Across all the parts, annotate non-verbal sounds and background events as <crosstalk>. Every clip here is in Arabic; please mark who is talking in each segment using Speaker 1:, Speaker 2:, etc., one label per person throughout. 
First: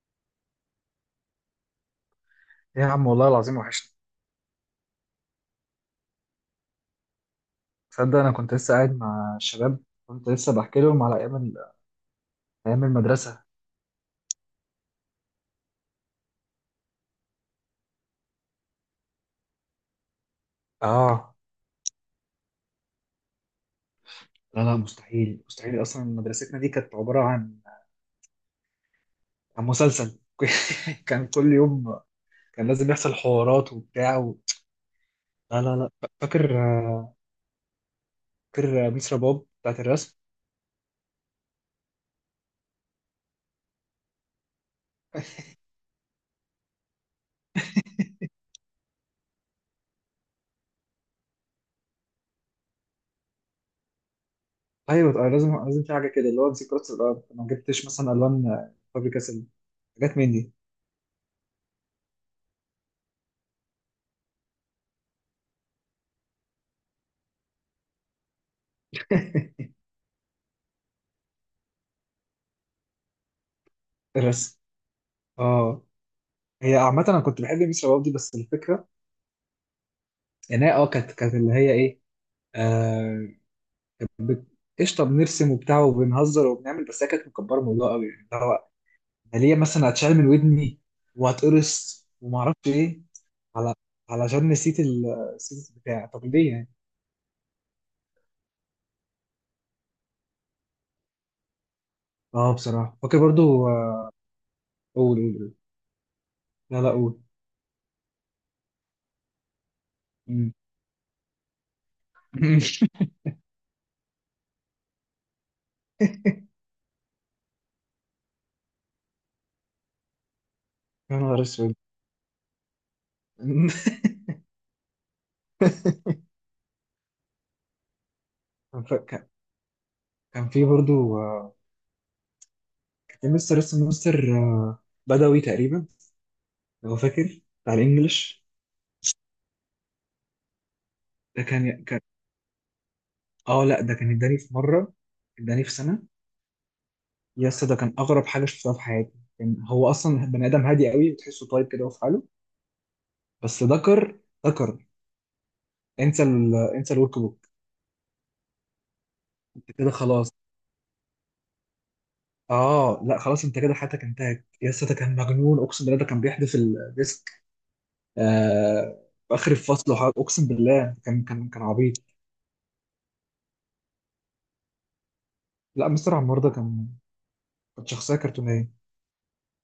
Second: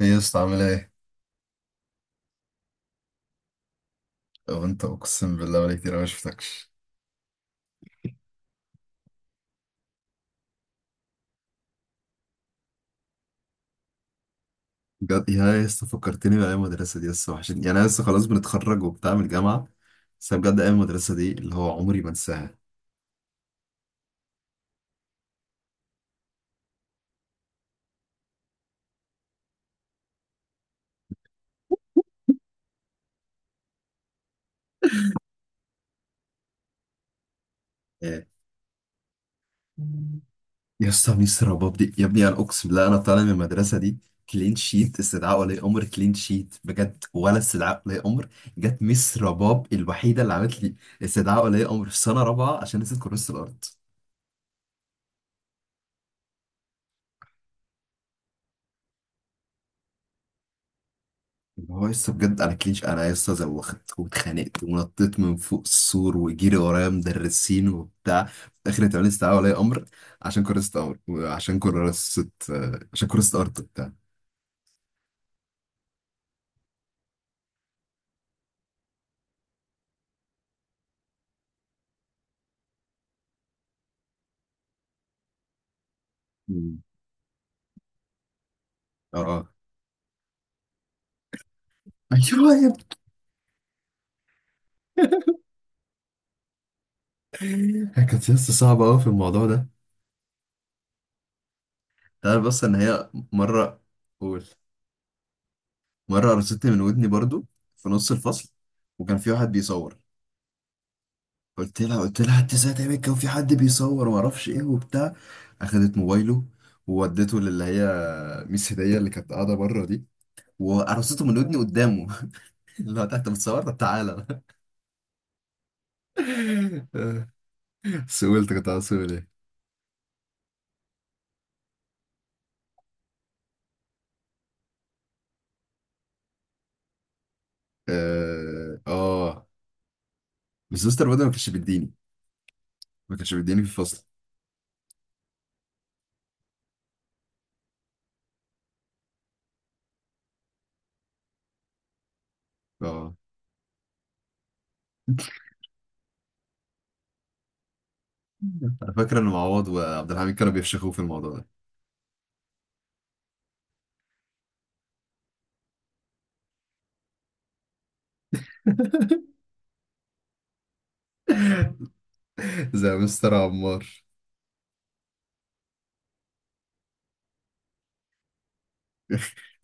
Speaker 1: ايه يا اسطى عامل ايه؟
Speaker 2: إيه يا عم، والله العظيم وحشني.
Speaker 1: هو انت اقسم بالله بقالي كتير أوي ما شفتكش.
Speaker 2: تصدق انا كنت لسه قاعد مع الشباب، كنت لسه بحكي لهم على ايام المدرسه.
Speaker 1: بجد يا اسطى فكرتني بايام المدرسه دي، لسه وحشتني، يعني انا لسه خلاص بنتخرج وبتاع من الجامعه. بس أنا بجد ايام المدرسه دي
Speaker 2: اه
Speaker 1: اللي هو عمري ما انساها.
Speaker 2: لا لا، مستحيل مستحيل، اصلا مدرستنا دي كانت عباره عن مسلسل. <laughs> كان كل يوم كان لازم يحصل حوارات وبتاع و... لا لا لا. فاكر
Speaker 1: إيه.
Speaker 2: فاكر ميس رباب بتاعت الرسم.
Speaker 1: يا اسطى ميس رباب دي يا ابني، انا اقسم بالله انا طالع من المدرسه دي كلين شيت، استدعاء
Speaker 2: <laughs>
Speaker 1: ولي امر كلين شيت بجد ولا استدعاء ولي امر. جت ميس رباب الوحيده اللي عملت لي استدعاء ولي امر في سنه رابعه عشان نسيت كراسه الارض.
Speaker 2: ايوه طبعاً، لازم لازم في حاجه كده، اللي هو امسك رص الارض أنا ما جبتش مثلا الوان فابري كاسل، حاجات من دي.
Speaker 1: اللي هو لسه بجد انا كليش، انا لسه زوخت واتخانقت ونطيت من فوق السور وجري ورايا مدرسين وبتاع، في الاخر اتعمل استدعاء ولي
Speaker 2: <laughs>
Speaker 1: امر عشان كرست امر وعشان كرست عشان كرست ارض وبتاع.
Speaker 2: الرسم. اه، هي عامة أنا كنت بحب ميس شباب دي، بس الفكرة يعني هي كانت اللي هي ايه، آه بت- قشطه، بنرسم وبتاع وبنهزر
Speaker 1: مم.
Speaker 2: وبنعمل، بس هي كانت مكبره الموضوع قوي يعني. اللي هو
Speaker 1: اه
Speaker 2: انا
Speaker 1: اه.
Speaker 2: ليه مثلا هتشال من ودني وهتقرص وما
Speaker 1: ايوه
Speaker 2: اعرفش
Speaker 1: يا ابني.
Speaker 2: ايه، على علشان نسيت ال- السيت بتاع، طب ليه يعني.
Speaker 1: <laughs> هي كانت لسه صعبه قوي في الموضوع ده. تعرف
Speaker 2: اه
Speaker 1: بس ان
Speaker 2: بصراحه
Speaker 1: هي
Speaker 2: فاكر برضو،
Speaker 1: مره. قول.
Speaker 2: قول قول قول.
Speaker 1: مره قرصتني من
Speaker 2: لا لا
Speaker 1: ودني
Speaker 2: قول.
Speaker 1: برضو في نص الفصل، وكان في واحد بيصور.
Speaker 2: مم.
Speaker 1: قلت لها، قلت لها انت ازاي
Speaker 2: <laughs>
Speaker 1: تعمل، كان في حد بيصور وما اعرفش ايه وبتاع. اخدت موبايله وودته للي هي ميس هديه اللي كانت قاعده بره دي،
Speaker 2: يا
Speaker 1: وقرصته من
Speaker 2: نهار
Speaker 1: ودني
Speaker 2: اسود.
Speaker 1: قدامه. <laughs> اللي هو تحت بتصور طب تعالى.
Speaker 2: <laughs>
Speaker 1: <laughs> سئلت، كنت
Speaker 2: كان
Speaker 1: عاوز
Speaker 2: ف-
Speaker 1: اسال ايه.
Speaker 2: كان- كان في برضو، كان في مستر اسمه مستر بدوي تقريبا، لو فاكر، بتاع الانجليش.
Speaker 1: اه. آه. بس مستر بدر ما
Speaker 2: ده
Speaker 1: كانش
Speaker 2: كان،
Speaker 1: بيديني، ما كانش بيديني
Speaker 2: اه
Speaker 1: في
Speaker 2: لا، ده
Speaker 1: الفصل.
Speaker 2: كان اداني في مره، اداني في سنه. يا اسطى ده كان اغرب حاجه شفتها في حياتي. كان هو اصلا بني ادم هادي قوي، وتحسه طيب كده وفي حاله،
Speaker 1: اه.
Speaker 2: بس ذكر انسى الورك بوك.
Speaker 1: انا فاكر ان معوض
Speaker 2: انت كده
Speaker 1: وعبد الحميد
Speaker 2: خلاص،
Speaker 1: كانوا بيفشخوه في الموضوع ده.
Speaker 2: اه لا خلاص انت كده حياتك انتهت يا اسطى. ده كان مجنون، اقسم بالله ده كان بيحدف الديسك، آه في اخر الفصل وحاجة. اقسم بالله كان
Speaker 1: <laughs>
Speaker 2: عبيط.
Speaker 1: زي مستر عمار.
Speaker 2: لا مستر عمار ده كان، كانت شخصيه كرتونيه.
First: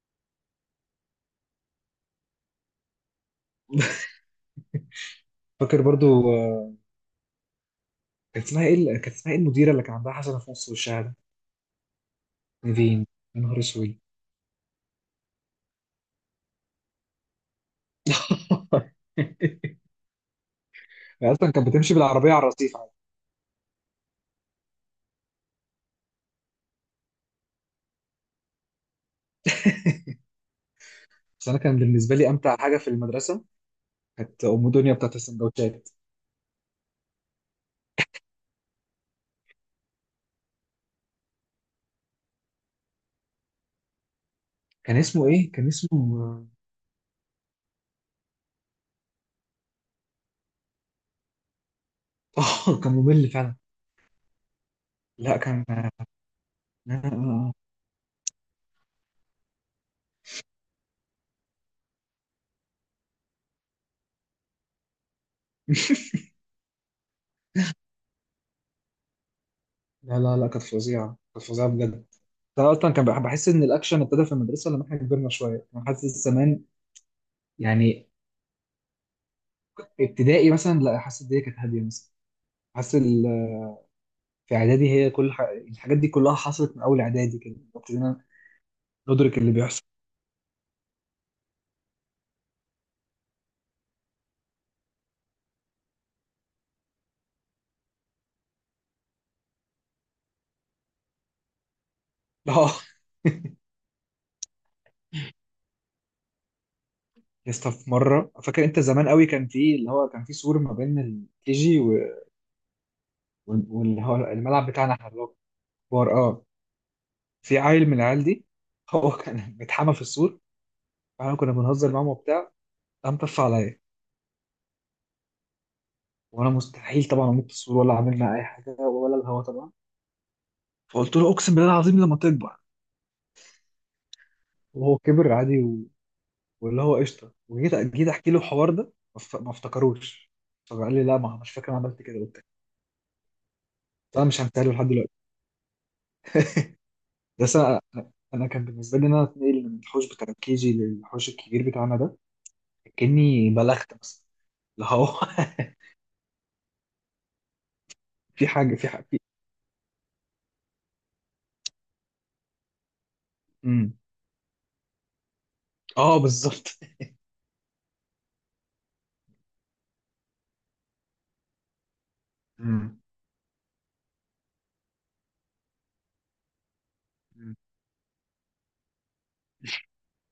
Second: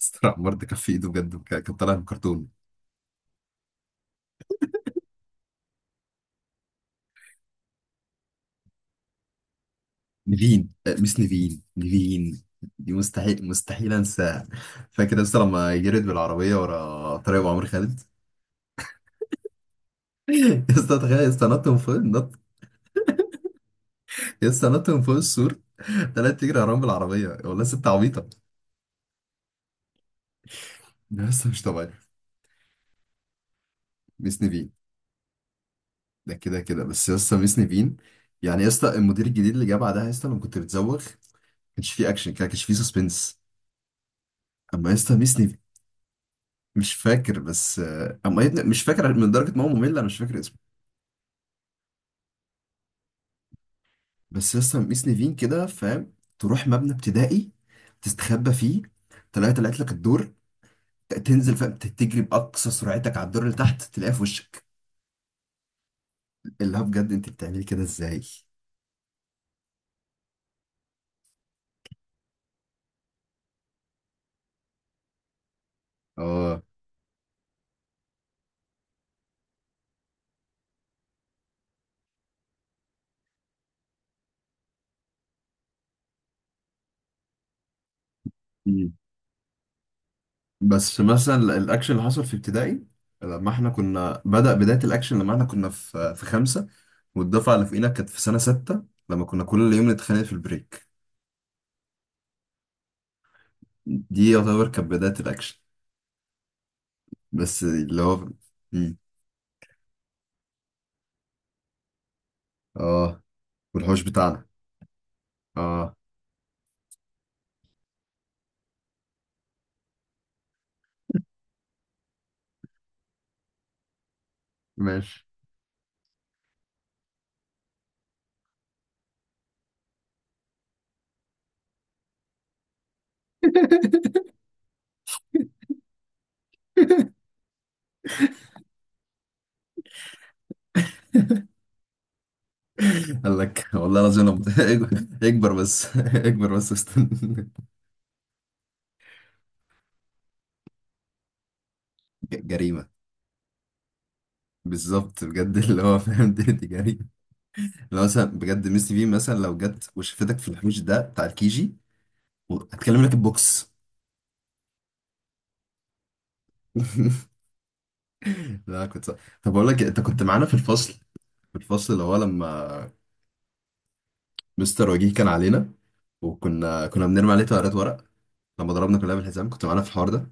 Speaker 1: مستر عمار ده كان في ايده بجد كان كان طالع من كرتون.
Speaker 2: <laughs> فاكر برضو، كانت اسمها ايه كانت اسمها ايه المديره اللي كان عندها حسنه في نص
Speaker 1: نيفين
Speaker 2: وشها ده؟
Speaker 1: مش نيفين نيفين. دي
Speaker 2: فين. يا
Speaker 1: مستحيل
Speaker 2: نهار
Speaker 1: مستحيل
Speaker 2: اسود.
Speaker 1: انساها. فاكر لسه لما جريت بالعربيه ورا طريق ابو عمرو خالد.
Speaker 2: <laughs>
Speaker 1: <laughs> لسه تخيل
Speaker 2: هي
Speaker 1: لسه
Speaker 2: اصلا كانت
Speaker 1: نط من فوق
Speaker 2: بتمشي بالعربيه
Speaker 1: النط.
Speaker 2: على الرصيف عادي.
Speaker 1: لسه نط من فوق السور. طلعت تجري وراهم بالعربيه والله، ست عبيطه لسه
Speaker 2: بس انا
Speaker 1: مش
Speaker 2: كان
Speaker 1: طبيعي.
Speaker 2: بالنسبه لي امتع حاجه في المدرسه
Speaker 1: ميس
Speaker 2: كانت
Speaker 1: نيفين،
Speaker 2: ام دنيا بتاعت السندوتشات.
Speaker 1: ده كده كده. بس لسه ميس نيفين يعني لسه المدير الجديد اللي جه بعدها، لسه لما كنت بتزوغ كانش فيه اكشن، كان كانش فيه سسبنس اما
Speaker 2: كان
Speaker 1: لسه
Speaker 2: اسمه
Speaker 1: ميس
Speaker 2: ايه،
Speaker 1: نيفين.
Speaker 2: كان اسمه. <laughs>
Speaker 1: مش فاكر بس اما يا ابني مش فاكر من درجه ما هو ممل انا مش فاكر اسمه.
Speaker 2: اه كان ممل فعلا.
Speaker 1: بس لسه مقيس نيفين
Speaker 2: لا كان.
Speaker 1: كده فاهم. تروح مبنى ابتدائي،
Speaker 2: <laughs>
Speaker 1: تستخبى فيه، تلاقي طلعت لك الدور، تنزل فاهم تجري بأقصى سرعتك على الدور اللي تحت تلاقيها في وشك. اللي هو بجد انت بتعملي كده ازاي.
Speaker 2: لا لا لا، كانت فظيعه، كانت فظيعه بجد. انا اصلا بحس ان الاكشن ابتدى في المدرسه لما احنا كبرنا شويه، انا حاسس
Speaker 1: اه.
Speaker 2: زمان يعني، ابتدائي مثلا لا، حاسس الدنيا كانت هاديه مثلا، حاسس في اعدادي هي الحاجات دي كلها حصلت من اول اعدادي، كده ابتدينا
Speaker 1: مم.
Speaker 2: ندرك اللي بيحصل.
Speaker 1: بس مثلا الاكشن اللي حصل في ابتدائي، لما احنا كنا بدأ بداية الاكشن، لما احنا كنا في خمسة، والدفعة اللي فوقينا كانت في سنة ستة، لما كنا كل يوم نتخانق في البريك.
Speaker 2: <laughs> اه.
Speaker 1: دي يعتبر كانت بداية الاكشن
Speaker 2: يا
Speaker 1: بس
Speaker 2: اسطى في
Speaker 1: اللي هو.
Speaker 2: مره، فاكر انت
Speaker 1: مم.
Speaker 2: زمان قوي، كان في اللي هو كان في سور ما بين الكي جي و...
Speaker 1: اه. والحوش
Speaker 2: واللي هو
Speaker 1: بتاعنا.
Speaker 2: الملعب بتاعنا احنا اللي هو
Speaker 1: اه.
Speaker 2: كبار، اه، في عيل من العيال دي، هو <laughs> كان متحمى في السور، فاحنا كنا بنهزر معاهم وبتاع، قام طف عليا،
Speaker 1: ماشي.
Speaker 2: وانا مستحيل طبعا اموت في السور ولا عملنا اي حاجه ولا الهوا طبعا، فقلت له اقسم بالله العظيم لما تكبر.
Speaker 1: <laughs>
Speaker 2: وهو كبر عادي، واللي هو قشطه، وجيت احكي له الحوار ده، ما افتكروش، فقال لي لا، ما مش فاكر انا عملت كده وبتاع.
Speaker 1: قال لك والله
Speaker 2: بس
Speaker 1: العظيم
Speaker 2: انا
Speaker 1: لو
Speaker 2: مش
Speaker 1: بت-
Speaker 2: هنساله لحد دلوقتي.
Speaker 1: <laughs> اكبر بس، <laughs> اكبر بس استنى.
Speaker 2: بس انا كان بالنسبه لي ان انا اتنقل من الحوش بتاع الكيجي للحوش الكبير بتاعنا ده
Speaker 1: <laughs> ج- جريمة.
Speaker 2: كاني بلغت مثلا، اللي هو.
Speaker 1: بالظبط بجد اللي
Speaker 2: <laughs>
Speaker 1: هو فاهم دي، دي جريمة. لو مثلا
Speaker 2: في
Speaker 1: بجد
Speaker 2: حاجه
Speaker 1: ميس
Speaker 2: في
Speaker 1: تي في
Speaker 2: حاجه في.
Speaker 1: مثلا لو جت وشفتك في الحوش ده بتاع الكيجي هتكلم لك البوكس.
Speaker 2: امم، اه بالظبط.
Speaker 1: <laughs> لا كنت صح. طب اقول لك إيه، انت كنت معانا في الفصل، في الفصل اللي هو لما
Speaker 2: امم.
Speaker 1: مستر وجيه كان علينا، وكنا بنرمي عليه
Speaker 2: أمم.
Speaker 1: طيارات ورق. لما ضربنا كلها بالحزام كنت معانا في الحوار ده.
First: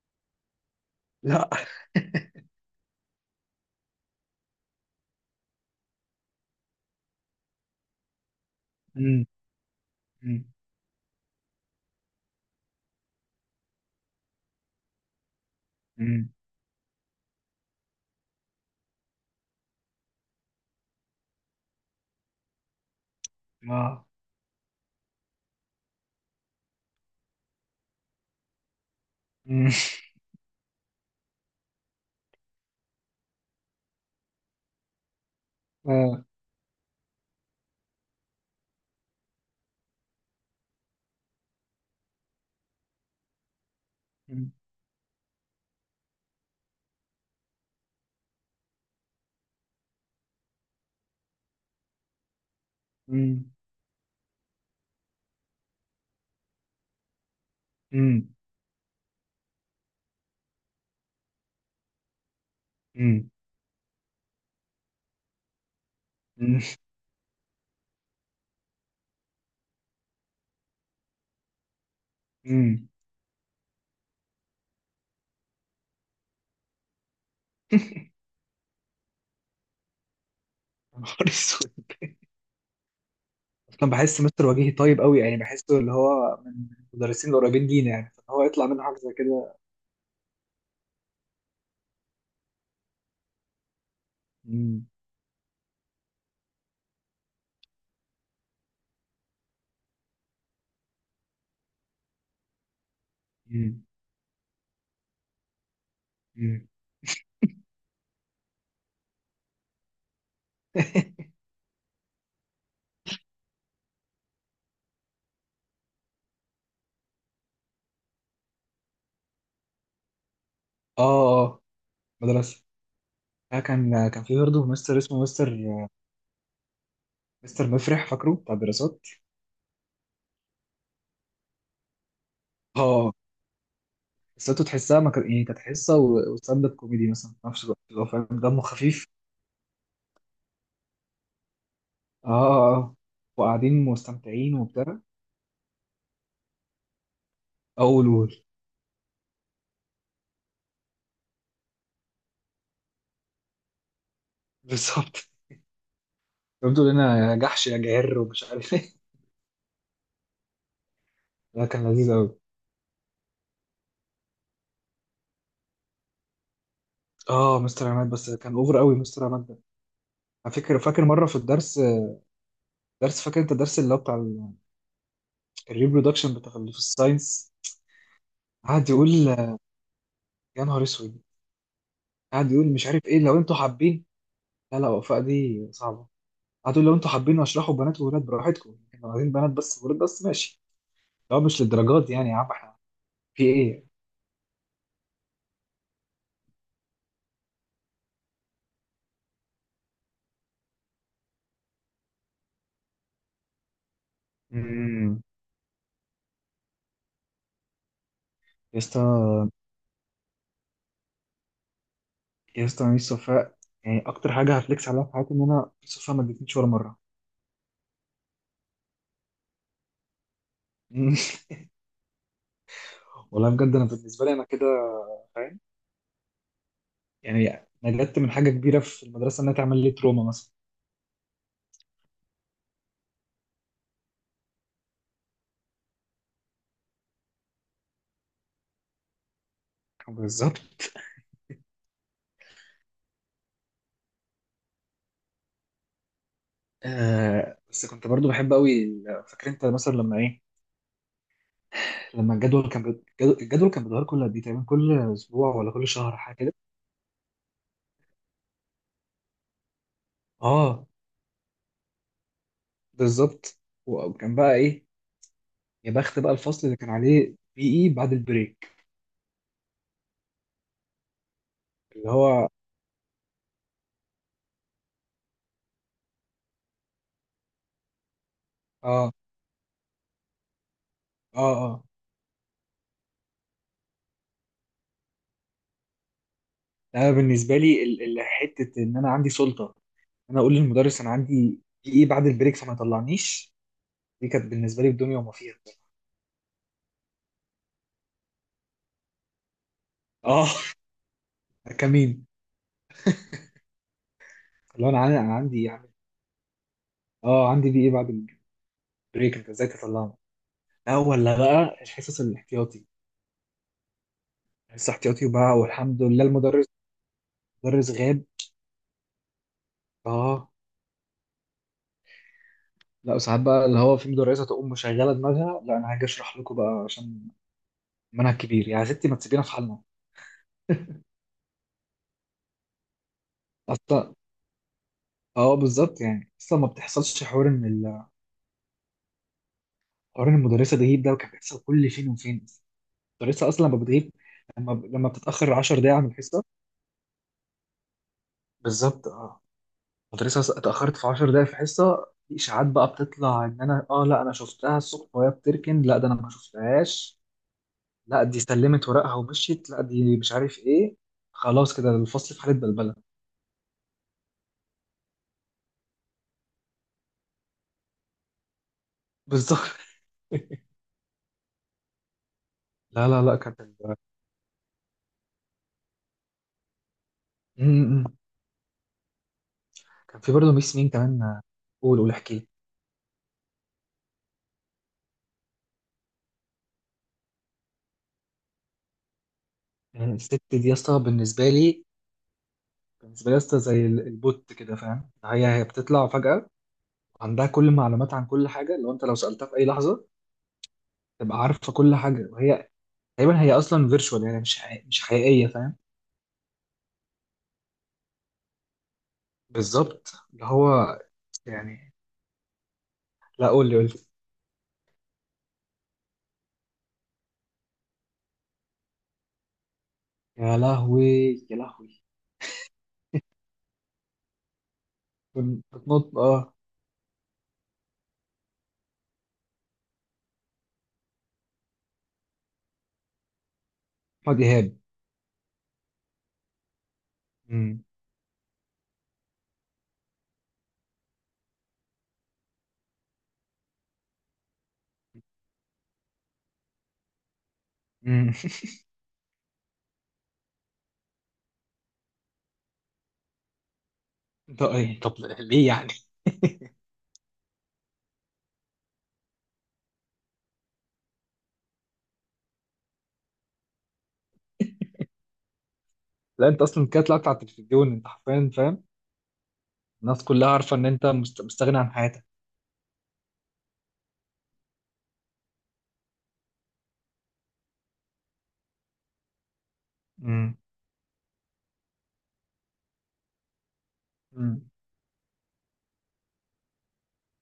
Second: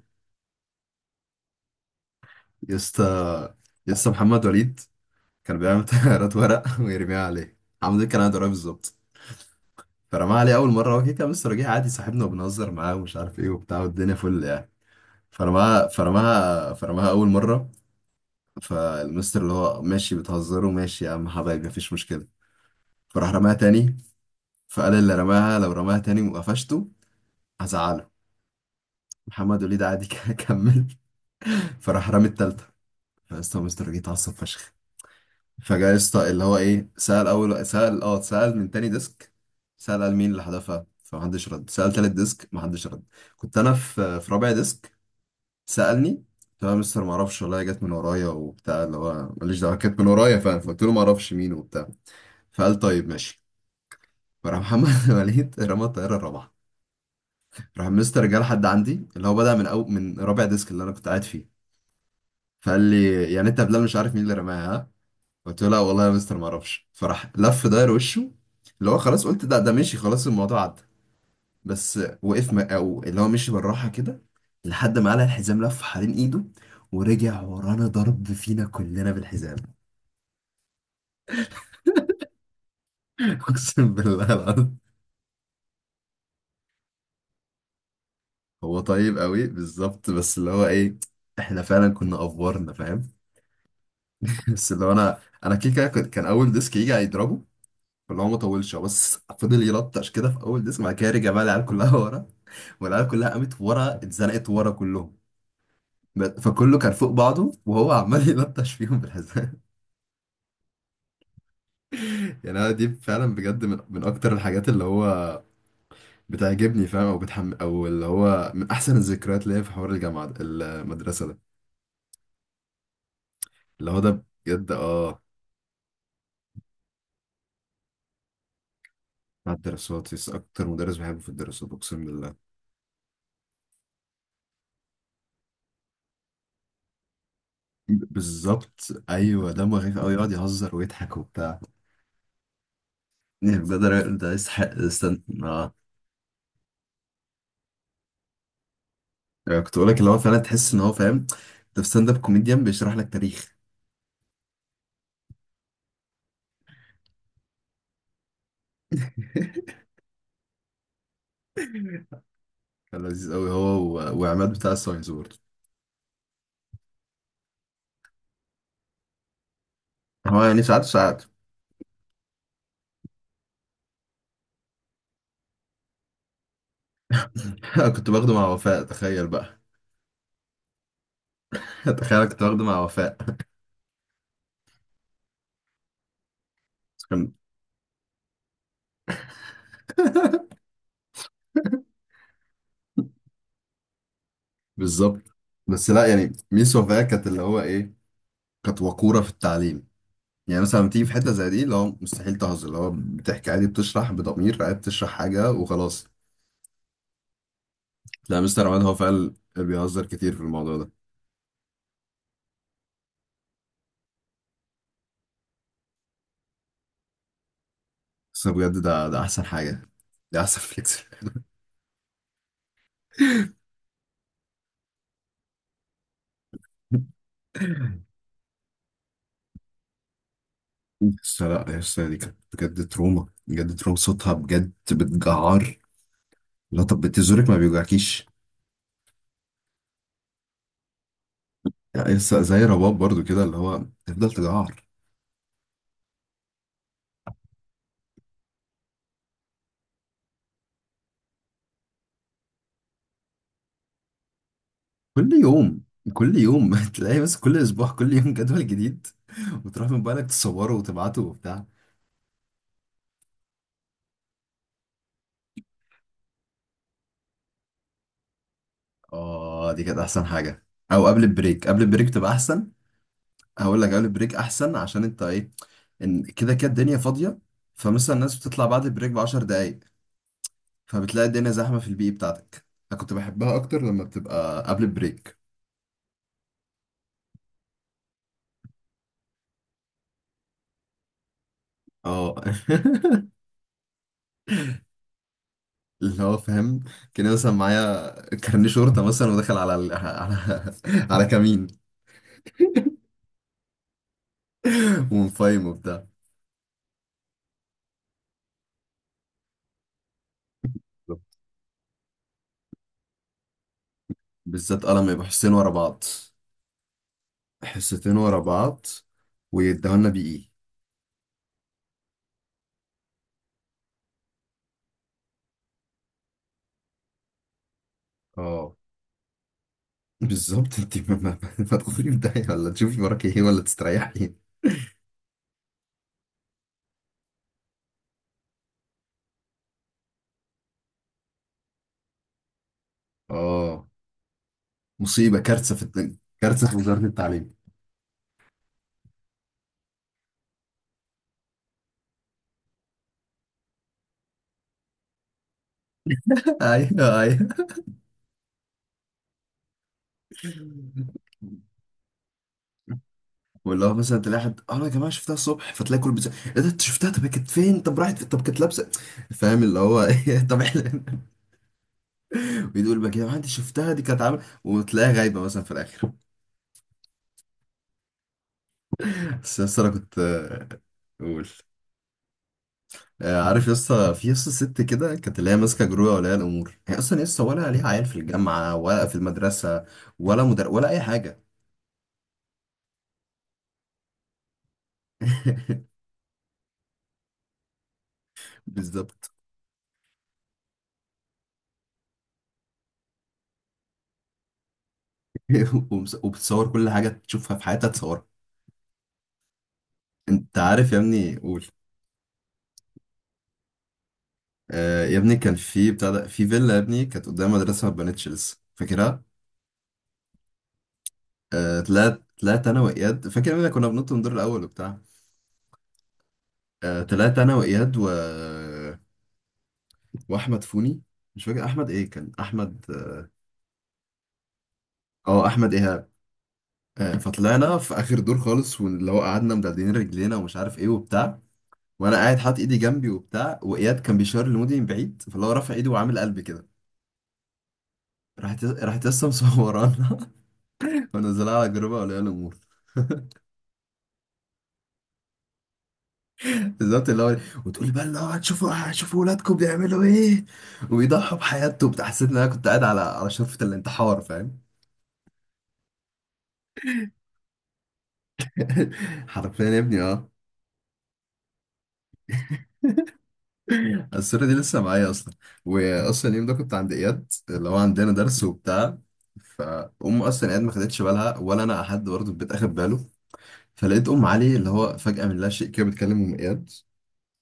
Speaker 2: لا. <laughs>
Speaker 1: يا اسطى، يا اسطى محمد وليد كان بيعمل طيارات ورق <laughs> ويرميها عليه. عمود كان عنده رأي بالظبط.
Speaker 2: امم.
Speaker 1: فرماها
Speaker 2: امم.
Speaker 1: عليه اول مره، هو كده كان لسه راجع عادي صاحبنا وبنهزر معاه ومش عارف ايه وبتاع والدنيا فل يعني. فرماها
Speaker 2: امم.
Speaker 1: فرماها فرماها اول مره. فالمستر اللي هو ماشي، بتهزروا ماشي يا عم حبايبي مفيش مشكله. فراح رماها تاني.
Speaker 2: اه.
Speaker 1: فقال اللي رماها لو رماها تاني وقفشته هزعله. محمد
Speaker 2: امم.
Speaker 1: وليد عادي <laughs> كمل. فراح رامي التالتة. فاستاذ مستر جه اتعصب فشخ. فجاء
Speaker 2: اه.
Speaker 1: يسطا اللي هو ايه، سأل اول سأل اه، سأل من تاني ديسك. سأل، قال مين اللي حذفها، فمحدش رد. سأل تالت ديسك محدش رد. كنت انا في رابع
Speaker 2: امم.
Speaker 1: ديسك. سألني، قلت له يا مستر معرفش والله، جت من ورايا وبتاع اللي هو ماليش دعوة كانت من ورايا فاهم، فقلت له معرفش مين وبتاع. فقال طيب ماشي.
Speaker 2: امم.
Speaker 1: فراح محمد <laughs> وليد رمى الطيارة الرابعة. راح مستر
Speaker 2: امم.
Speaker 1: جه لحد عندي اللي هو بدأ من أو من رابع ديسك اللي انا كنت قاعد فيه. فقال
Speaker 2: امم.
Speaker 1: لي يعني انت يا بلال مش عارف مين اللي رماها. قلت له لا والله يا مستر ما اعرفش. فراح لف داير وشه اللي هو خلاص قلت ده ده مشي خلاص الموضوع عدى. بس وقف م-
Speaker 2: أمم.
Speaker 1: او اللي هو مشي بالراحه كده لحد ما قلع الحزام، لف حوالين ايده ورجع ورانا ضرب
Speaker 2: <laughs>
Speaker 1: فينا كلنا بالحزام.
Speaker 2: يا نهار أسود.
Speaker 1: <laughs>
Speaker 2: كان
Speaker 1: اقسم
Speaker 2: بحس
Speaker 1: بالله
Speaker 2: مستر وجيهي
Speaker 1: العظيم.
Speaker 2: طيب قوي، يعني بحسه اللي هو من المدرسين القريبين لينا يعني، فهو يطلع
Speaker 1: هو
Speaker 2: منه حاجه زي
Speaker 1: طيب قوي
Speaker 2: كده.
Speaker 1: بالظبط بس اللي هو ايه، احنا فعلا كنا افورنا فاهم. <laughs> بس اللي
Speaker 2: مم.
Speaker 1: هو انا، انا كده كده كنت، كان اول ديسك يجي هيضربه اللي هو ما طولش هو بس فضل يلطش كده في اول ديسك. بعد كده رجع بقى العيال كلها <laughs> ورا، والعيال كلها قامت
Speaker 2: مم.
Speaker 1: ورا اتزنقت ورا كلهم. ب-
Speaker 2: مم.
Speaker 1: فكله كان فوق بعضه وهو عمال <laughs> يلطش فيهم بالحزام.
Speaker 2: <laughs>
Speaker 1: <laughs> يعني انا دي فعلا بجد من اكتر الحاجات اللي هو بتعجبني فاهم او بتحم او اللي هو من احسن الذكريات اللي هي في حوار الجامعه ده- المدرسه ده.
Speaker 2: اه اه. مدرسه،
Speaker 1: اللي هو
Speaker 2: كان كان
Speaker 1: ده
Speaker 2: في برضه
Speaker 1: بجد
Speaker 2: مستر
Speaker 1: اه.
Speaker 2: اسمه مستر، مستر مفرح فاكره، بتاع الدراسات.
Speaker 1: مع الدراسات يس اكتر مدرس بحبه في الدراسات اقسم بالله.
Speaker 2: اه. قصته تحسها ما كان يعني، كانت حصه و- وستاند اب كوميدي مثلا في نفس الوقت، اللي هو فاهم، دمه
Speaker 1: بالظبط
Speaker 2: خفيف.
Speaker 1: ايوه دمه خفيف قوي، يقعد يهزر ويضحك وبتاع.
Speaker 2: اه اه،
Speaker 1: يعني بجد
Speaker 2: وقاعدين
Speaker 1: الراجل ده
Speaker 2: مستمتعين
Speaker 1: يستحق،
Speaker 2: وبتاع.
Speaker 1: استنى اه.
Speaker 2: اول.
Speaker 1: يعني كنت بقول لك اللي هو فعلا تحس ان هو فاهم، انت في ستاند اب كوميديان بيشرح لك تاريخ.
Speaker 2: <laughs> بالظبط. بيقولوا لنا يا جحش يا جعر ومش عارف ايه. <laughs>
Speaker 1: <laughs>
Speaker 2: ده كان لذيذ قوي.
Speaker 1: كان لذيذ قوي هو و- وعماد بتاع الساينس برضه.
Speaker 2: اه، مستر عماد بس كان اوفر قوي مستر عماد ده.
Speaker 1: هو
Speaker 2: على
Speaker 1: يعني
Speaker 2: فكره
Speaker 1: ساعات
Speaker 2: فاكر
Speaker 1: ساعات.
Speaker 2: مره في الدرس، فاكر انت الدرس اللي هو بتاع الريبرودكشن بتاع اللي في الساينس.
Speaker 1: <laughs> كنت باخده مع وفاء
Speaker 2: قعد يقول.
Speaker 1: تخيل بقى.
Speaker 2: يا نهار اسود.
Speaker 1: <laughs> تخيل أنا كنت
Speaker 2: قعد
Speaker 1: باخده
Speaker 2: يقول
Speaker 1: مع
Speaker 2: مش عارف
Speaker 1: وفاء.
Speaker 2: ايه لو انتوا حابين. لا لا، وفاء دي صعبه. قعد يقول لو
Speaker 1: <laughs>
Speaker 2: انتوا
Speaker 1: كان-.
Speaker 2: حابين اشرحوا بنات وولاد براحتكم، لو عايزين بنات بس وولاد بس ماشي، لو مش للدرجات دي يعني يا عم احنا، في ايه.
Speaker 1: بالظبط. بس لا يعني ميس وفاء كانت اللي هو ايه، كانت وقورة في التعليم. يعني مثلا لما تيجي في حتة زي دي اللي هو مستحيل تهزر، اللي هو بتحكي عادي بتشرح بضمير عادي بتشرح
Speaker 2: امم.
Speaker 1: حاجة وخلاص. لا مستر
Speaker 2: يا
Speaker 1: عماد هو
Speaker 2: اسطى،
Speaker 1: فعلا بيهزر كتير في الموضوع ده.
Speaker 2: يا اسطى ميس وفاء، يعني اكتر حاجه هفليكس عليها في حياتي ان انا ميس وفاء ما ادتنيش ولا مره.
Speaker 1: بس أنا بجد ده ده احسن حاجه، ده احسن <laughs> فليكس.
Speaker 2: <laughs> والله بجد انا بالنسبه لي انا كده، يعني نجدت من حاجة كبيرة في المدرسة إنها تعمل لي تروما مثلا.
Speaker 1: بس لا يا اسطى دي كانت بجد تروما بجد تروما، صوتها بجد بتجعر. لا طب بتزورك ما بيوجعكيش.
Speaker 2: بالظبط.
Speaker 1: يعني يا اسطى زي رباب برضو كده اللي هو تفضل تجعر.
Speaker 2: آه، بس كنت برضو بحب قوي فاكر انت مثلا لما ايه، لما الجدول كان بي- الجدول كان بيتغير كل قد ايه تقريبا، كل
Speaker 1: كل
Speaker 2: اسبوع ولا
Speaker 1: يوم
Speaker 2: كل شهر حاجه
Speaker 1: كل
Speaker 2: كده.
Speaker 1: يوم <laughs> تلاقي بس كل اسبوع كل يوم جدول جديد، وتروح من بالك تصوره
Speaker 2: اه
Speaker 1: وتبعته وبتاع.
Speaker 2: بالظبط. وكان بقى ايه، يا بخت بقى الفصل اللي كان عليه بي اي بعد البريك.
Speaker 1: اه دي كانت احسن حاجه. او قبل البريك، قبل البريك
Speaker 2: اللي
Speaker 1: تبقى
Speaker 2: هو،
Speaker 1: احسن. هقول لك قبل البريك احسن عشان انت ايه، ان كده كده الدنيا فاضيه. فمثلا الناس بتطلع بعد البريك
Speaker 2: اه.
Speaker 1: ب 10 دقايق، فبتلاقي الدنيا
Speaker 2: اه.
Speaker 1: زحمه
Speaker 2: اه.
Speaker 1: في البي بتاعتك. انا كنت بحبها اكتر لما بتبقى قبل البريك.
Speaker 2: انا بالنسبه لي حته ان انا عندي سلطه ان انا اقول للمدرس انا عندي بي اي بعد
Speaker 1: اه.
Speaker 2: البريك، فما يطلعنيش. دي كانت بالنسبه لي الدنيا وما فيها.
Speaker 1: <laughs> اللي هو فاهم كان مثلا معايا كارنيه شرطه مثلا ودخل على ال...
Speaker 2: اه.
Speaker 1: على، <laughs> على كمين.
Speaker 2: كمين. اللي هو
Speaker 1: <laughs>
Speaker 2: أنا عندي
Speaker 1: ومفايم
Speaker 2: يعني.
Speaker 1: وبتاع.
Speaker 2: اه، عندي دي ايه، بعد البريك انت ازاي تطلعنا. لا، ولا بقى الحصص الاحتياطي،
Speaker 1: بالذات
Speaker 2: حصص
Speaker 1: قلم يبقى
Speaker 2: احتياطي
Speaker 1: حصتين
Speaker 2: بقى،
Speaker 1: ورا
Speaker 2: والحمد
Speaker 1: بعض،
Speaker 2: لله المدرس، مدرس
Speaker 1: حصتين
Speaker 2: غاب.
Speaker 1: ورا بعض ويدهولنا بإيه.
Speaker 2: اه لا، ساعات بقى اللي هو في مدرسه تقوم مشغله دماغها، لا انا هاجي اشرح لكم بقى عشان منهج كبير
Speaker 1: اه.
Speaker 2: يعني، يا ستي ما تسيبينا في حالنا.
Speaker 1: بالظبط. <laughs> انت ما تدخلي في داهية ولا تشوفي وراك ايه ولا
Speaker 2: اصلا
Speaker 1: تستريحي.
Speaker 2: اه بالظبط، يعني اصلا ما بتحصلش حوار ان حوار ان المدرسه تغيب ده، وكان بيحصل كل فين وفين. المدرسه اصلا لما
Speaker 1: اه.
Speaker 2: بتغيب، لما
Speaker 1: مصيبة
Speaker 2: بتتاخر
Speaker 1: كارثة
Speaker 2: 10
Speaker 1: في
Speaker 2: دقايق عن
Speaker 1: الت-
Speaker 2: الحصه.
Speaker 1: كارثة في وزارة التعليم.
Speaker 2: بالظبط اه. كنت لسه اتأخرت في 10 دقايق في حصة، في إشاعات بقى بتطلع إن أنا آه لا أنا شفتها الصبح وهي بتركن، لا ده أنا ما
Speaker 1: <laughs> ايوه
Speaker 2: شفتهاش،
Speaker 1: ايوه.
Speaker 2: لا دي سلمت ورقها ومشيت، لا دي مش عارف إيه، خلاص كده الفصل في حالة بلبلة.
Speaker 1: واللي هو مثلا تلاقي حد اه يا جماعة شفتها الصبح، فتلاقي كل بيسأل ايه ده انت شفتها طب هي كانت فين طب راحت فين؟ طب كانت لابسة فاهم
Speaker 2: بالظبط.
Speaker 1: اللي هو ايه. <laughs> طب
Speaker 2: <laughs>
Speaker 1: احنا بيقول بقى
Speaker 2: لا
Speaker 1: يا
Speaker 2: لا
Speaker 1: جماعة
Speaker 2: لا
Speaker 1: انت
Speaker 2: كانت
Speaker 1: شفتها
Speaker 2: ال-
Speaker 1: دي كانت عاملة وتلاقيها غايبة مثلا في الآخر.
Speaker 2: م- م.
Speaker 1: بس يا اسطى انا كنت
Speaker 2: كان في برضه ميس مين كمان.
Speaker 1: قول.
Speaker 2: قول، قول احكي لي.
Speaker 1: عارف يا اسطى في يا اسطى ست كده كانت اللي هي ماسكه جرويه ولا الامور هي اصلا يا اسطى ولا ليها عيال في الجامعه ولا في المدرسه
Speaker 2: يعني الست
Speaker 1: ولا مدر...
Speaker 2: دي يا
Speaker 1: ولا اي
Speaker 2: اسطى
Speaker 1: حاجه.
Speaker 2: بالنسبة لي، بالنسبة لي يا اسطى زي البوت كده فاهم، هي
Speaker 1: <laughs>
Speaker 2: بتطلع فجأة عندها كل المعلومات عن كل حاجة، لو أنت لو
Speaker 1: بالظبط.
Speaker 2: سألتها في أي لحظة تبقى عارفة كل حاجة، وهي تقريبا هي اصلا فيرتشوال يعني مش حقيقية، مش حقيقيه فاهم.
Speaker 1: <laughs> وبس- وبتصور كل حاجة تشوفها في حياتها تصورها.
Speaker 2: بالظبط اللي
Speaker 1: انت عارف يا
Speaker 2: هو.
Speaker 1: ابني قول.
Speaker 2: يعني. لا قول لي، قول لي.
Speaker 1: آه يا ابني كان في بتاع ده في فيلا يا ابني كانت قدام مدرسة ما اتبنتش لسه فاكرها؟
Speaker 2: يا لهوي، يا
Speaker 1: آه
Speaker 2: لهوي.
Speaker 1: طلعت انا وإياد فاكر يا ابني كنا بننط من الدور الأول وبتاع.
Speaker 2: بتنط اه.
Speaker 1: آه طلعت انا وإياد و... وأحمد فوني. مش فاكر أحمد إيه كان أحمد.
Speaker 2: احمد ايهاب.
Speaker 1: اه أحمد إيهاب. آه فطلعنا
Speaker 2: امم.
Speaker 1: في آخر دور خالص، واللي هو قعدنا مدلدلين رجلينا ومش عارف إيه وبتاع. وأنا قاعد حاطط إيدي جنبي وبتاع، وإياد كان بيشاور لمودي من بعيد فاللي هو رافع إيده وعامل قلب كده.
Speaker 2: امم.
Speaker 1: راحت
Speaker 2: <laughs>
Speaker 1: راحت لسه مصورانا، <laughs> ونزلها على جروب اولياء الامور.
Speaker 2: انت ايه طب، ليه يعني. <laughs>
Speaker 1: بالظبط اللي هو، وتقولي بقى اللي هو هتشوفوا ولادكم بيعملوا ايه وبيضحوا بحياتهم بتاع. حسيت ان انا كنت قاعد على على شرفة الانتحار فاهم.
Speaker 2: لا انت اصلا كده طلعت على التلفزيون انت حرفيا فاهم.
Speaker 1: <laughs> حرفيا يا ابني
Speaker 2: الناس
Speaker 1: اه.
Speaker 2: كلها عارفه ان انت مستغني عن حياتك.
Speaker 1: الصورة دي لسه معايا اصلا. واصلا اليوم ده كنت عند اياد اللي هو عندنا درس وبتاع. فأم أصلا
Speaker 2: امم.
Speaker 1: قاعد ما خدتش بالها ولا أنا أحد برضه البيت أخد باله. فلقيت أم علي
Speaker 2: امم.
Speaker 1: اللي هو فجأة من لا شيء كده بتكلم أم إياد،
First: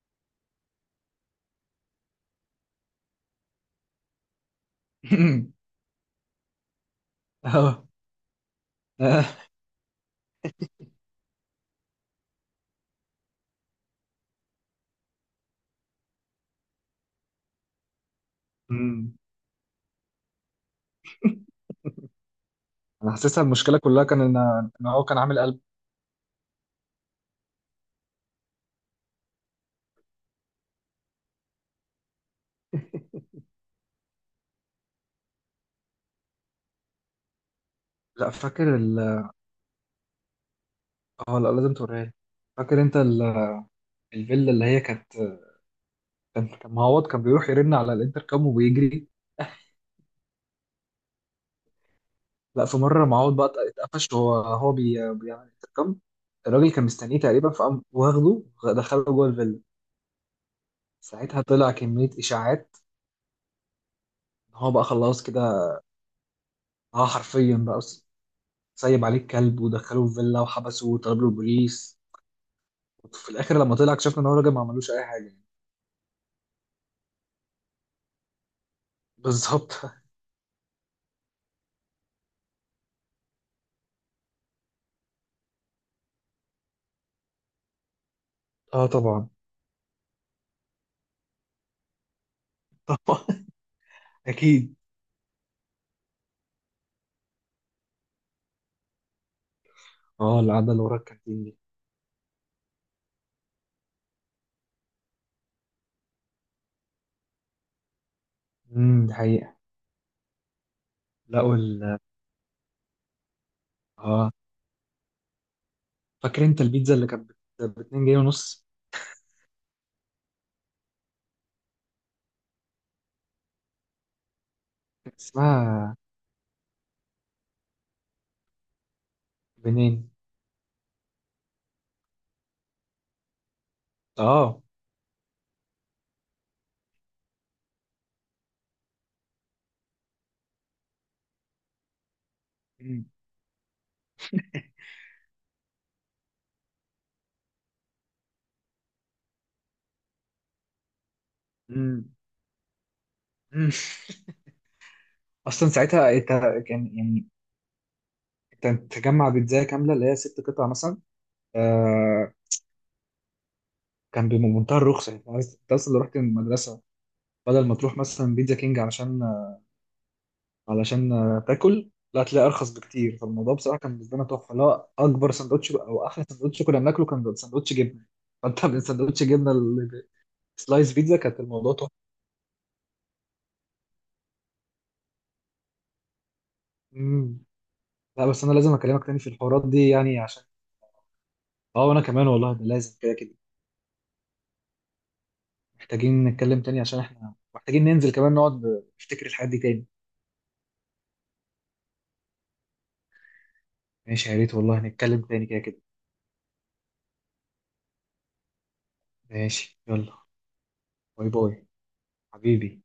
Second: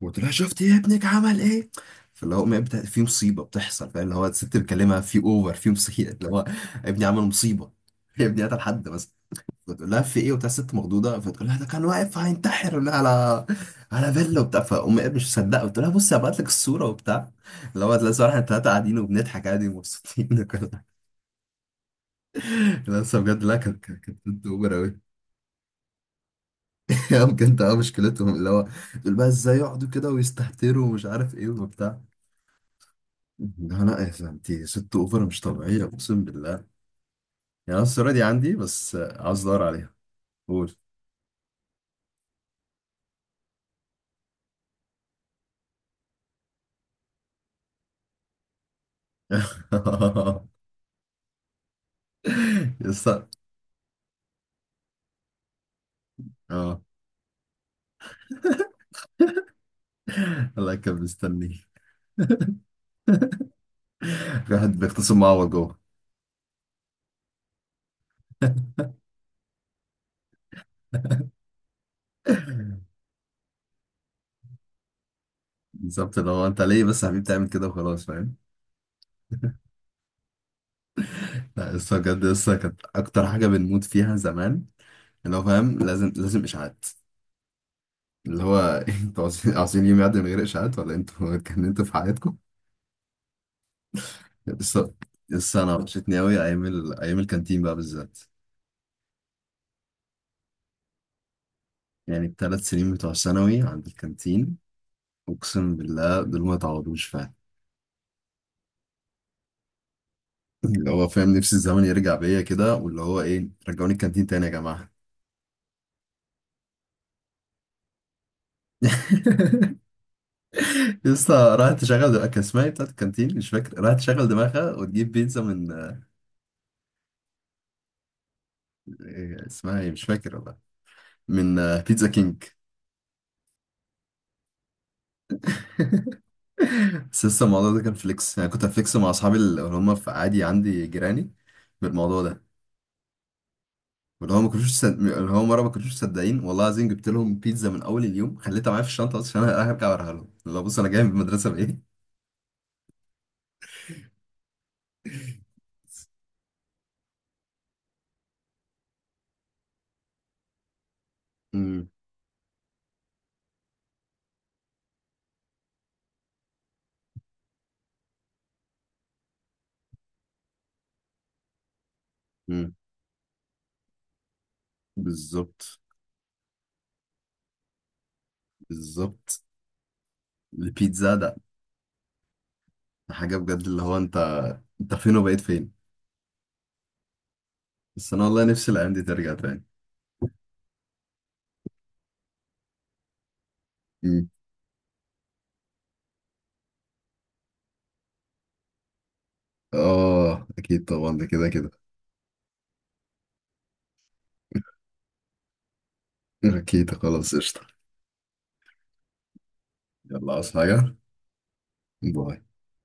Speaker 1: وقلت لها شفت يا ابنك عمل ايه. فاللي هو أمي بتا- في مصيبه بتحصل فاللي هو الست بتكلمها في اوفر في
Speaker 2: <laughs>
Speaker 1: مصيبه اللي هو ابني عمل مصيبه.
Speaker 2: اه.
Speaker 1: <laughs> يا ابني قتل حد بس.
Speaker 2: آه.
Speaker 1: فتقول لها في ايه وبتاع الست مخضوضه، فتقول لها ده كان واقف هينتحر ولا على على فيلا وبتاع. فامي قالت مش مصدقه، قلت لها بصي هبعت لك الصوره وبتاع. اللي هو تلاقي صراحه الثلاثه قاعدين
Speaker 2: امم.
Speaker 1: وبنضحك عادي ومبسوطين <laughs> وكل حاجة. لا
Speaker 2: انا
Speaker 1: بس بجد
Speaker 2: حاسسها
Speaker 1: لا
Speaker 2: المشكله
Speaker 1: كانت
Speaker 2: كلها
Speaker 1: كانت كانت
Speaker 2: كان ان،
Speaker 1: بنت اوبر
Speaker 2: ان
Speaker 1: قوي.
Speaker 2: هو كان عامل قلب.
Speaker 1: <laughs> بجد اه مشكلتهم اللي هو، تقول بقى ازاي يقعدوا كده ويستهتروا ومش عارف ايه وبتاع. لا لا يا انت ست اوفر مش طبيعيه اقسم بالله يعني. انا الصوره دي
Speaker 2: لا
Speaker 1: عندي
Speaker 2: فاكر
Speaker 1: بس
Speaker 2: ال،
Speaker 1: عاوز ادور عليها. قول.
Speaker 2: اه لا لازم توريها لي. فاكر انت الفيلا اللي هي كانت، كان معوض كان بيروح يرن على الانتركم وبيجري.
Speaker 1: <laughs>
Speaker 2: لا في
Speaker 1: يس
Speaker 2: مره معوض بقى اتقفش وهو بيعمل انتركم. الراجل
Speaker 1: اه.
Speaker 2: كان مستنيه تقريبا، فقام واخده دخله جوه الفيلا.
Speaker 1: الله كان
Speaker 2: ساعتها
Speaker 1: مستني.
Speaker 2: طلع كميه اشاعات
Speaker 1: في
Speaker 2: إن هو
Speaker 1: واحد
Speaker 2: بقى
Speaker 1: بيختصم
Speaker 2: خلاص كده،
Speaker 1: معوض جوه.
Speaker 2: اه حرفيا بقى سايب عليه الكلب ودخله الفيلا وحبسه وطلب له البوليس.
Speaker 1: <laughs>
Speaker 2: وفي الاخر لما طلع اكتشفنا ان هو راجل ما عملوش اي حاجه يعني.
Speaker 1: بالظبط اللي هو انت ليه بس يا حبيبي تعمل كده وخلاص فاهم. <laughs>
Speaker 2: بالظبط.
Speaker 1: لا لسه بجد لسه كانت اكتر حاجه بنموت فيها زمان. اللي هو فاهم لازم لازم اشاعات. اللي هو.
Speaker 2: <laughs>
Speaker 1: <laughs>
Speaker 2: اه
Speaker 1: انتوا
Speaker 2: طبعا.
Speaker 1: عاوزين عاوزين يوم يعدي من غير اشاعات، ولا انتوا <laughs> اتكلمتوا في حياتكم
Speaker 2: طبعا، اكيد.
Speaker 1: بس. بس انا وحشتني قوي ايام ال... ايام الكانتين بقى بالذات.
Speaker 2: اه القعده اللي ورا الكانتين دي.
Speaker 1: يعني الثلاث سنين بتوع ثانوي عند الكانتين اقسم بالله دول ما يتعوضوش فعلا.
Speaker 2: دي حقيقه.
Speaker 1: اللي هو فاهم
Speaker 2: لا
Speaker 1: نفسي الزمن
Speaker 2: وال،
Speaker 1: يرجع بيا كده واللي هو ايه، رجعوني الكانتين
Speaker 2: اه
Speaker 1: تاني يا جماعه.
Speaker 2: فاكر انت البيتزا اللي كانت ب 2 جنيه ونص.
Speaker 1: <laughs> لسه راحت تشغل دماغها كان اسمها ايه بتاعت الكانتين مش فاكر، راحت تشغل دماغها وتجيب
Speaker 2: كانت
Speaker 1: بيتزا من
Speaker 2: اسمها
Speaker 1: إيه اسمها ايه مش
Speaker 2: بنين.
Speaker 1: فاكر والله. من بيتزا كينج.
Speaker 2: اه.
Speaker 1: <laughs> بس لسه الموضوع ده كان فليكس، يعني كنت هفليكس مع اصحابي اللي هم في عادي عندي جيراني بالموضوع ده.
Speaker 2: مم.
Speaker 1: اللي هو ما كانوش صد... اللي هو مره ما كانوش مصدقين والله العظيم جبت لهم بيتزا من اول اليوم خليتها معايا في الشنطه اصلا عشان انا هرجع اوريها لهم اللي هو بص انا جاي من المدرسه بايه.
Speaker 2: مم. مم. اصلا ساعتها انت، كان يعني انت تجمع بيتزا كامله اللي هي ست قطع مثلا.
Speaker 1: امم.
Speaker 2: آه. كان بمنتهى الرخصه، يعني انت اصلا لو رحت من المدرسه، بدل ما تروح مثلا بيتزا كينج علشان، علشان تاكل، لا هتلاقي ارخص
Speaker 1: امم.
Speaker 2: بكتير، فالموضوع بصراحه كان بالنسبه لنا تحفه، اللي هو
Speaker 1: <laughs>
Speaker 2: اكبر سندوتش
Speaker 1: بالظبط.
Speaker 2: او احلى سندوتش كنا بناكله كان سندوتش جبنه، فانت من سندوتش
Speaker 1: بالظبط
Speaker 2: جبنه سلايس
Speaker 1: البيتزا
Speaker 2: بيتزا،
Speaker 1: ده.
Speaker 2: كانت الموضوع تحفه.
Speaker 1: ده حاجه بجد اللي هو انت، انت فين وبقيت فين.
Speaker 2: مم.
Speaker 1: بس انا
Speaker 2: لا
Speaker 1: والله
Speaker 2: بس انا
Speaker 1: نفسي
Speaker 2: لازم
Speaker 1: الايام دي
Speaker 2: اكلمك تاني في
Speaker 1: ترجع تاني.
Speaker 2: الحوارات دي يعني عشان، اه وانا كمان والله، ده لازم كده كده.
Speaker 1: امم.
Speaker 2: محتاجين نتكلم تاني عشان احنا محتاجين ننزل كمان نقعد نفتكر الحاجات دي تاني.
Speaker 1: اه اكيد طبعا ده كده كده.
Speaker 2: ماشي، يا ريت والله نتكلم تاني، كده كده.
Speaker 1: اكيد خلاص قشطه.
Speaker 2: ماشي يلا.
Speaker 1: يلا، عاوز حاجه.
Speaker 2: باي باي
Speaker 1: باي
Speaker 2: حبيبي.